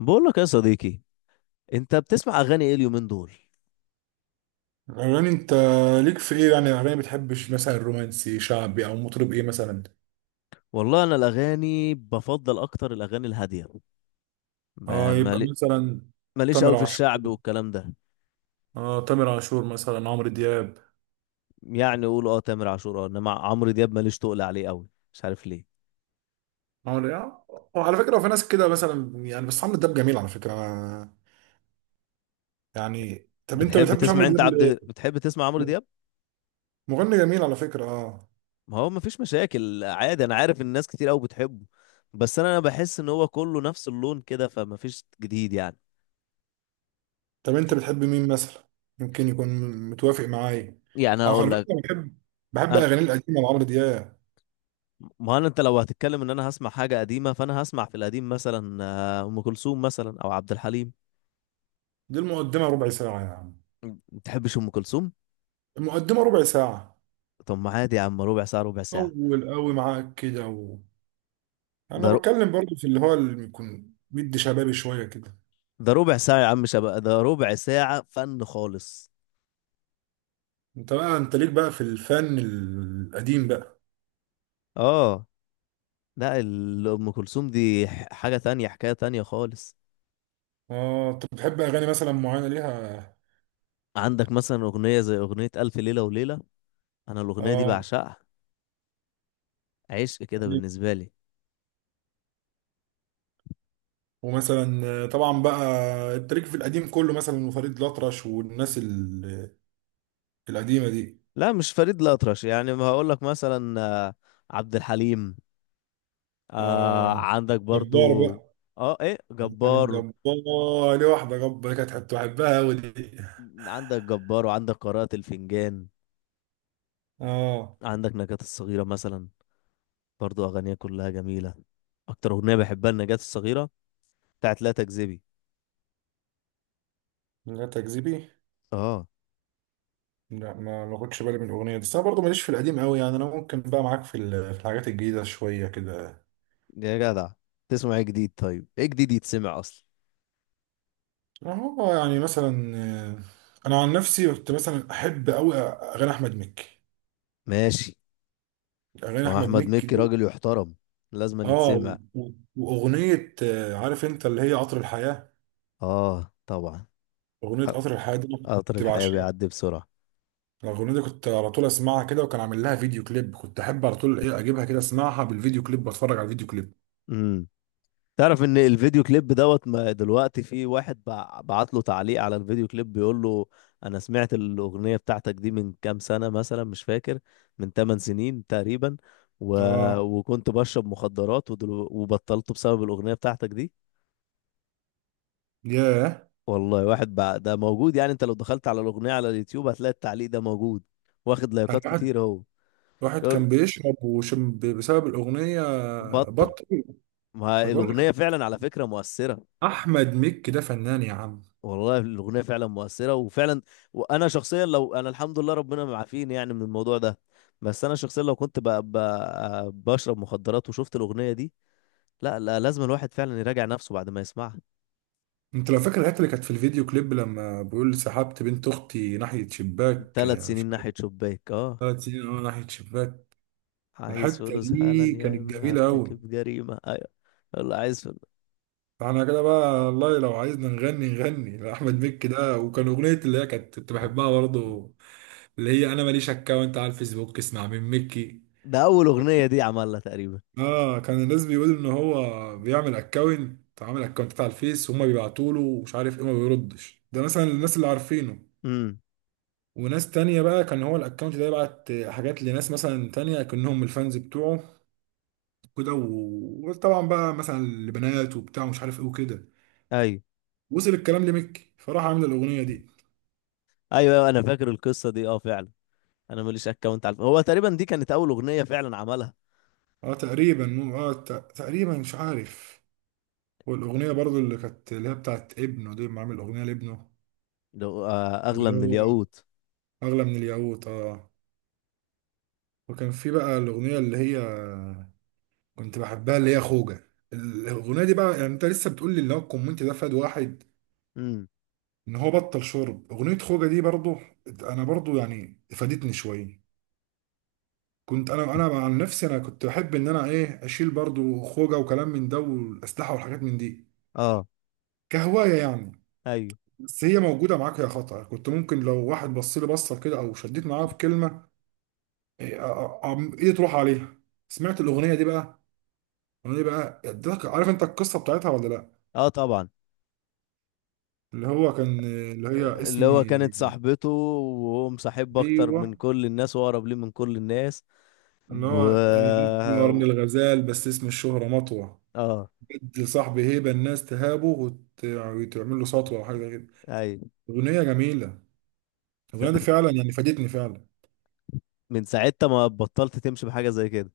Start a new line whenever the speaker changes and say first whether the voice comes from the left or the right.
left: بقول لك يا صديقي، انت بتسمع اغاني ايه اليومين دول؟
right: يعني انت ليك في ايه، يعني اغاني بتحبش مثلا رومانسي شعبي او مطرب ايه مثلا؟
left: والله انا الاغاني بفضل اكتر الاغاني الهاديه. ب-
right: اه، يبقى
left: مالي-
right: مثلا
left: ماليش
right: تامر
left: قوي في
right: عاشور.
left: الشعب والكلام ده.
right: اه، تامر عاشور مثلا، عمرو دياب.
left: يعني قول اه تامر عاشور، اه انما عمرو دياب ماليش تقل عليه قوي. مش عارف ليه.
right: عمرو يعني، وعلى فكره هو في ناس كده مثلا يعني، بس عمرو دياب جميل على فكره انا. يعني طب انت بتحبش عمرو دياب ليه؟
left: بتحب تسمع عمرو دياب؟
right: مغني جميل على فكره، اه.
left: ما هو مفيش مشاكل، عادي، انا عارف الناس كتير قوي بتحبه. بس انا بحس ان هو كله نفس اللون كده فمفيش جديد يعني.
right: طب انت بتحب مين مثلا، يمكن يكون متوافق معايا؟
left: يعني
right: اه،
left: هقول
right: على
left: لك،
right: فكره بحب بحب
left: انا
right: اغاني القديمه لعمرو دياب.
left: ما انا انت لو هتتكلم ان انا هسمع حاجه قديمه، فانا هسمع في القديم مثلا ام كلثوم مثلا او عبد الحليم.
right: دي المقدمه ربع ساعه يعني.
left: ما تحبش ام كلثوم؟
right: المقدمه ربع ساعه،
left: طب ما عادي يا عم، ربع ساعه ربع ساعه.
right: طول قوي معاك كده
left: ده
right: انا
left: ر...
right: بتكلم برضو في اللي هو، اللي يكون مدي شبابي شويه كده.
left: ده ربع ساعه يا عم، شباب، ده ربع ساعه فن خالص.
right: انت ليك بقى في الفن القديم بقى؟
left: اه. لا، ام كلثوم دي حاجه تانية، حكايه تانية خالص.
right: اه، انت بتحب اغاني مثلا معينه ليها؟
left: عندك مثلا اغنيه زي اغنيه الف ليله وليله، انا الاغنيه دي
right: اه،
left: بعشقها، عشق كده بالنسبه لي.
right: ومثلا طبعا بقى، انت ليك في القديم كله مثلا وفريد الأطرش والناس القديمه دي.
left: لا مش فريد الأطرش، يعني ما هقول لك مثلا، عبد الحليم. آه،
right: اه،
left: عندك برضو.
right: جبار بقى.
left: اه، ايه
right: يعني
left: جبار؟
right: جبار، ليه واحده جبار كانت بحبها قوي دي.
left: عندك جبار وعندك قراءة الفنجان.
right: اه،
left: عندك نجاة الصغيرة مثلا، برضو أغانيها كلها جميلة. أكتر أغنية بحبها النجاة الصغيرة بتاعت لا تكذبي.
right: لا تكذبي.
left: اه.
right: لا، ما خدش بالي من الاغنيه دي، بس انا برضه ماليش في القديم قوي، يعني انا ممكن بقى معاك في الحاجات الجديده شويه كده.
left: يا جدع، تسمع ايه جديد؟ طيب ايه جديد يتسمع أصلا؟
right: هو يعني مثلا، انا عن نفسي كنت مثلا احب قوي اغاني احمد مكي.
left: ماشي.
right: اغاني
left: ما هو
right: احمد
left: أحمد
right: مكي
left: مكي
right: دي،
left: راجل يحترم، لازم أن
right: اه،
left: يتسمع.
right: واغنيه عارف انت اللي هي قطر الحياه.
left: اه طبعا.
right: اغنيه قطر الحياه دي أنا
left: قطر
right: كنت
left: الحياة
right: بعشقها.
left: بيعدي بسرعة.
right: الاغنيه دي كنت على طول اسمعها كده، وكان عامل لها فيديو كليب، كنت احب على طول ايه اجيبها كده اسمعها بالفيديو كليب واتفرج على الفيديو كليب.
left: امم تعرف ان الفيديو كليب دوت ما دلوقتي في واحد بعت له تعليق على الفيديو كليب بيقول له: انا سمعت الاغنيه بتاعتك دي من كام سنه، مثلا مش فاكر، من 8 سنين تقريبا، و...
right: اه،
left: وكنت بشرب مخدرات وبطلت بسبب الاغنيه بتاعتك دي.
right: ياه.
left: والله واحد ده موجود، يعني انت لو دخلت على الاغنيه على اليوتيوب هتلاقي التعليق ده موجود واخد لايكات كتير اهو.
right: واحد
left: يقول
right: كان بيشرب وشم بسبب الأغنية.
left: بطل.
right: بطل.
left: ما
right: ما بقول لك،
left: الاغنيه فعلا على فكره مؤثره.
right: أحمد مكي ده فنان يا عم.
left: والله الاغنيه فعلا مؤثره وفعلا، وانا شخصيا لو انا الحمد لله ربنا معافيني يعني من الموضوع ده، بس انا شخصيا لو كنت بقى بشرب مخدرات وشفت الاغنيه دي، لا لا لازم الواحد فعلا يراجع نفسه بعد ما يسمعها.
right: أنت لو فاكر الحتة اللي كانت في الفيديو كليب، لما بيقول سحبت بنت أختي ناحية شباك،
left: ثلاث
right: يعني مش
left: سنين
right: فاكر؟
left: ناحيه شباك، اه.
right: 3 سنين، أه، ناحية شباك.
left: عايز
right: الحتة
left: فلوس
right: دي
left: حالا يا
right: كانت
left: اما
right: جميلة أوي.
left: هرتكب جريمه، ايوه. والله عايز فلوس.
right: فاحنا كده بقى والله، لو عايزنا نغني نغني لأحمد مكي ده، وكان أغنية اللي هي كنت بحبها برضه. اللي هي أنا ماليش أكاونت على الفيسبوك، اسمع من مكي.
left: ده اول اغنيه دي عملها تقريبا.
right: اه، كان الناس بيقولوا ان هو بيعمل اكونت، عامل اكونت على الفيس، وهم بيبعتوا له ومش عارف ايه، ما بيردش، ده مثلا الناس اللي عارفينه.
left: امم،
right: وناس تانية بقى كان هو الاكونت ده يبعت حاجات لناس مثلا تانية، كأنهم الفانز بتوعه كده، وطبعا بقى مثلا لبنات وبتاع ومش عارف ايه وكده.
left: ايوه،
right: وصل الكلام لميكي، فراح عامل الأغنية دي.
left: ايوه، أيوة، انا فاكر القصه دي، اه فعلا. انا ماليش اكونت على هو تقريبا دي كانت اول اغنيه فعلا عملها.
right: اه، تقريبا مش عارف. والأغنية برضو اللي كانت اللي هي بتاعت ابنه دي، ما عامل أغنية لابنه.
left: اغلى
right: اللي
left: من
right: هو
left: الياقوت.
right: أغلى من الياقوت، اه. وكان في بقى الاغنيه اللي هي كنت بحبها، اللي هي خوجه، الاغنيه دي بقى، يعني انت لسه بتقول لي اللي هو الكومنت ده فاد واحد. ان هو بطل شرب، اغنيه خوجه دي برضو. انا برضو يعني فادتني شويه. كنت انا عن نفسي، انا كنت بحب ان انا ايه اشيل برضو خوجه وكلام من ده، والاسلحه والحاجات من دي.
left: اه.
right: كهوايه يعني.
left: ايوه.
right: بس هي موجوده معاك، يا خطأ كنت ممكن لو واحد بص لي بصه كده او شديت معاه في كلمه. إيه، ايدي تروح عليها. سمعت الاغنيه دي بقى. الاغنيه دي بقى ادتك، عارف انت القصه بتاعتها ولا لا؟
left: اه طبعا.
right: اللي هو كان اللي هي
left: اللي
right: اسمي،
left: هو كانت صاحبته وهو مصاحب اكتر
right: ايوه،
left: من كل الناس واقرب ليه من كل الناس.
right: اللي
left: ب...
right: هو اسمي قرن الغزال، بس اسم الشهرة مطوة.
left: اه.
right: جد صاحبي هيبة، الناس تهابه وتعمل له سطوة او حاجة كده.
left: ايوه.
right: اغنية جميلة.
left: ف...
right: الاغنية دي
left: ف-
right: فعلا يعني فادتني فعلا.
left: من ساعتها ما بطلت تمشي بحاجه زي كده.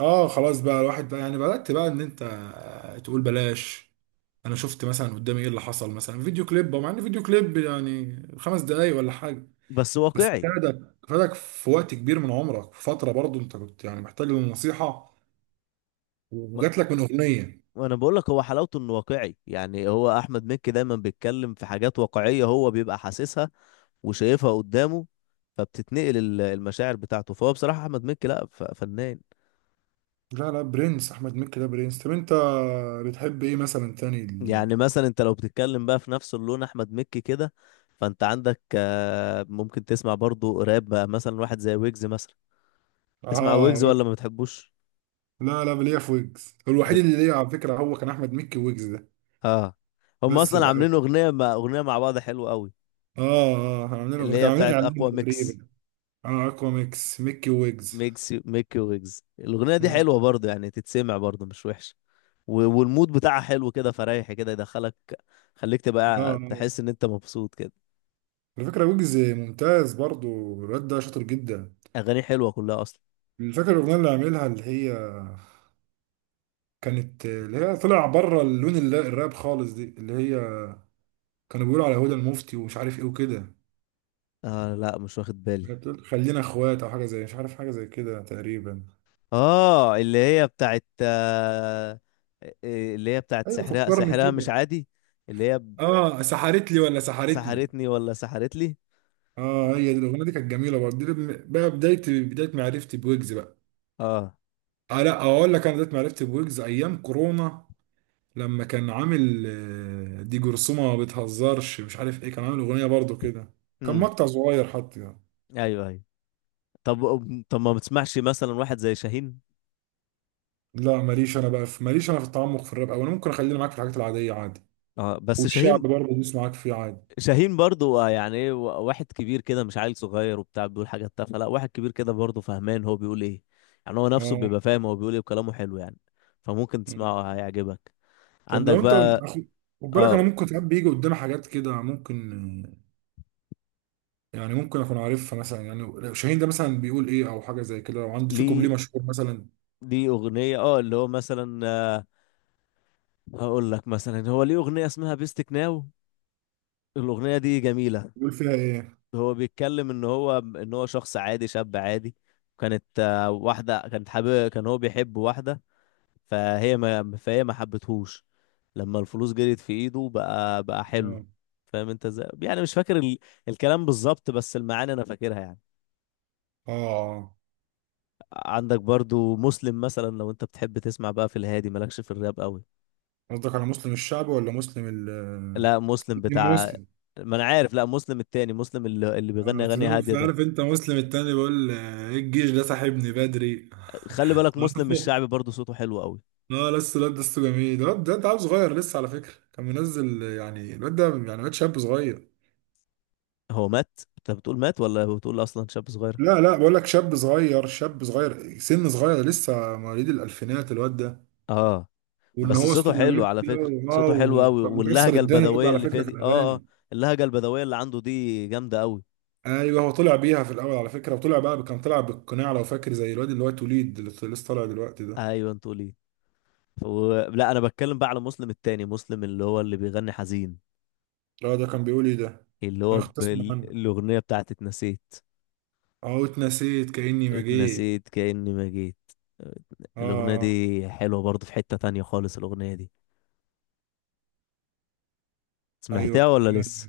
right: اه، خلاص بقى، الواحد بقى يعني بدأت بقى ان انت تقول بلاش. انا شفت مثلا قدامي ايه اللي حصل مثلا، فيديو كليب، مع ان فيديو كليب يعني 5 دقايق ولا حاجة.
left: بس
right: بس
left: واقعي.
right: فادك فادك في وقت كبير من عمرك، في فترة برضه انت كنت يعني محتاج للنصيحة،
left: ما...
right: وجات لك من اغنيه.
left: ما انا بقول لك، هو حلاوته انه واقعي، يعني هو احمد مكي دايما بيتكلم في حاجات واقعيه، هو بيبقى حاسسها وشايفها قدامه، فبتتنقل المشاعر بتاعته، فهو بصراحه احمد مكي لا فنان.
right: لا لا، برنس، احمد مكي ده برنس. طب انت بتحب ايه مثلا تاني
left: يعني مثلا انت لو بتتكلم بقى في نفس اللون احمد مكي كده، فانت عندك، ممكن تسمع برضو راب بقى مثلا واحد زي ويجز مثلا. تسمع
right: اه،
left: ويجز ولا
right: ويجز.
left: ما بتحبوش؟
right: لا لا، ليا في ويجز الوحيد
left: بت...
right: اللي ليا على فكره هو كان احمد مكي، ويجز ده.
left: اه. هم
right: بس
left: اصلا عاملين اغنيه مع بعض حلوه قوي،
right: كانوا عاملين
left: اللي هي
right: كانوا عاملين
left: بتاعت
right: اعلان
left: اقوى ميكس،
right: تقريبا. اه، اكوا ميكس، مكي ويجز.
left: ميكس ميكي ويجز. الاغنيه دي
right: مم.
left: حلوه برضو، يعني تتسمع برضو مش وحشه، والمود بتاعها حلو كده، فريح كده، يدخلك، خليك
right: اه،
left: تبقى
right: آه.
left: تحس ان انت مبسوط كده.
right: على فكره ويجز ممتاز برضو. الواد ده شاطر جدا.
left: اغاني حلوه كلها اصلا.
right: فاكر الاغنيه اللي عاملها اللي هي كانت، اللي هي طلع بره اللون الراب خالص دي، اللي هي. كانوا بيقولوا على هدى المفتي ومش عارف ايه وكده.
left: آه لا، مش واخد بالي.
right: بتقول خلينا اخوات او حاجه زي، مش عارف، حاجه زي كده تقريبا.
left: اه اللي هي بتاعت، اللي هي بتاعت
right: ايوه،
left: سحرها،
right: فكرني
left: سحرها مش
right: كده.
left: عادي. اللي هي
right: اه، سحرت لي ولا سحرتني؟
left: سحرتني ولا سحرت لي؟
right: اه، هي دي الاغنيه، دي كانت جميله برضه دي. بقى بدايه، بدايه معرفتي بويجز بقى.
left: اه.
right: آه، لا، اقول لك انا بدايه معرفتي بويجز ايام كورونا. لما كان عامل دي جرثومه ما بتهزرش، مش عارف ايه، كان عامل اغنيه برضه كده. كان
left: امم،
right: مقطع صغير حتى يعني.
left: ايوه، ايوه. طب طب ما بتسمعش مثلا واحد زي شاهين؟
right: لا، ماليش انا في التعمق في الراب، او انا ممكن اخليني معاك في الحاجات العاديه عادي.
left: اه بس
right: والشعب
left: شاهين،
right: برضه بيسمعك فيه عادي.
left: شاهين برضو، يعني ايه، واحد كبير كده مش عيل صغير وبتاع بيقول حاجات تافهه، لا واحد كبير كده برضو فهمان هو بيقول ايه، يعني هو نفسه
right: اه،
left: بيبقى فاهم هو بيقول ايه، وكلامه حلو يعني. فممكن تسمعه هيعجبك.
right: طب
left: عندك
right: لو انت،
left: بقى.
right: خد بالك، انا
left: اه.
right: ممكن ساعات بيجي قدامي حاجات كده ممكن. يعني ممكن اكون عارفها مثلا، يعني لو شاهين ده مثلا بيقول ايه او حاجه زي كده، لو عنده في كوبليه
left: ليه
right: مشهور مثلا.
left: ليه اغنيه، اه اللي هو مثلا، هقول لك مثلا، هو ليه اغنيه اسمها بيستك ناو، الاغنيه دي جميله.
right: بيقول فيها ايه؟
left: هو بيتكلم ان هو شخص عادي، شاب عادي. كانت، واحده كانت حابب، كان هو بيحب واحده، فهي ما حبتهوش. لما الفلوس جريت في ايده بقى حلو. فاهم انت ازاي؟ يعني مش فاكر الكلام بالظبط، بس المعاني انا فاكرها يعني.
right: اه، آه.
left: عندك برضو مسلم مثلا، لو انت بتحب تسمع بقى في الهادي، مالكش في الراب قوي.
right: قصدك على مسلم الشعب ولا مسلم
left: لا مسلم
right: الدين
left: بتاع.
right: مسلم؟
left: ما انا عارف، لا مسلم التاني، مسلم اللي بيغني اغاني هاديه
right: أصل
left: ده.
right: عارف انت مسلم التاني بيقول ايه، الجيش ده صاحبني بدري.
left: خلي بالك مسلم
right: عارفه.
left: الشعبي برضه صوته حلو قوي.
right: اه، لسه الواد ده لسه جميل، الواد ده عيل صغير لسه على فكره، كان منزل يعني الواد ده يعني واد شاب صغير.
left: هو مات؟ انت بتقول مات ولا بتقول اصلا شاب صغير؟
right: لا لا، بقول لك شاب صغير، شاب صغير، سن صغير، لسه مواليد الالفينات الواد ده.
left: اه.
right: وان
left: بس
right: هو صوته
left: صوته حلو
right: جميل
left: على
right: كده.
left: فكره،
right: اه،
left: صوته حلو
right: وكان
left: قوي،
right: مكسر
left: واللهجه
right: الدنيا الواد ده
left: البدويه
right: على
left: اللي فيها
right: فكره في
left: دي، اه اه.
right: الاغاني.
left: اللهجه البدويه اللي عنده دي جامده قوي.
right: ايوه، هو طلع بيها في الاول على فكره، وطلع بقى كان طلع بالقناع، لو فاكر، زي الواد اللي هو توليد اللي لسه طالع دلوقتي ده.
left: ايوه، انتوا ليه. لا انا بتكلم بقى على مسلم التاني، مسلم اللي هو اللي بيغني حزين.
right: لا، ده كان بيقول ايه ده؟
left: اللي
right: انا
left: هو
right: كنت اسمع عنه.
left: الاغنيه بتاعت اتنسيت.
right: اه، اتنسيت كاني ما جيت.
left: اتنسيت كأني ما جيت. الأغنية
right: اه،
left: دي حلوة برضه، في حتة تانية خالص الأغنية دي.
right: ايوه،
left: سمعتها
right: كنت
left: ولا لسه؟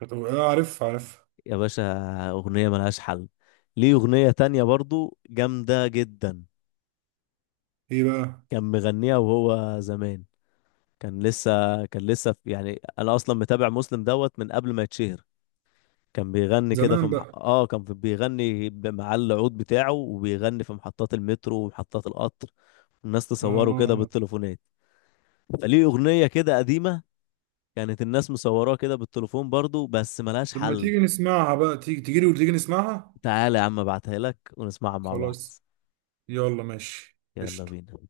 right: كنت عارف.
left: يا باشا، أغنية ملهاش حل. ليه أغنية تانية برضه جامدة جدا.
right: ايه بقى؟
left: كان مغنيها وهو زمان. كان لسه كان لسه في، يعني أنا أصلا متابع مسلم دوت من قبل ما يتشهر. كان بيغني كده في
right: زمان
left: مح...
right: بقى.
left: اه كان في- بيغني ب- مع العود بتاعه، وبيغني في محطات المترو ومحطات القطر، والناس تصوره كده
right: اه،
left: بالتليفونات. فليه أغنية كده قديمة، كانت الناس مصوراه كده بالتليفون برضو، بس ملهاش
right: طب ما
left: حل.
right: تيجي نسمعها بقى، تيجي تيجي لي وتيجي نسمعها.
left: تعالى يا عم ابعتها لك ونسمعها مع بعض.
right: خلاص. يلا، ماشي،
left: يلا
right: قشطة.
left: بينا.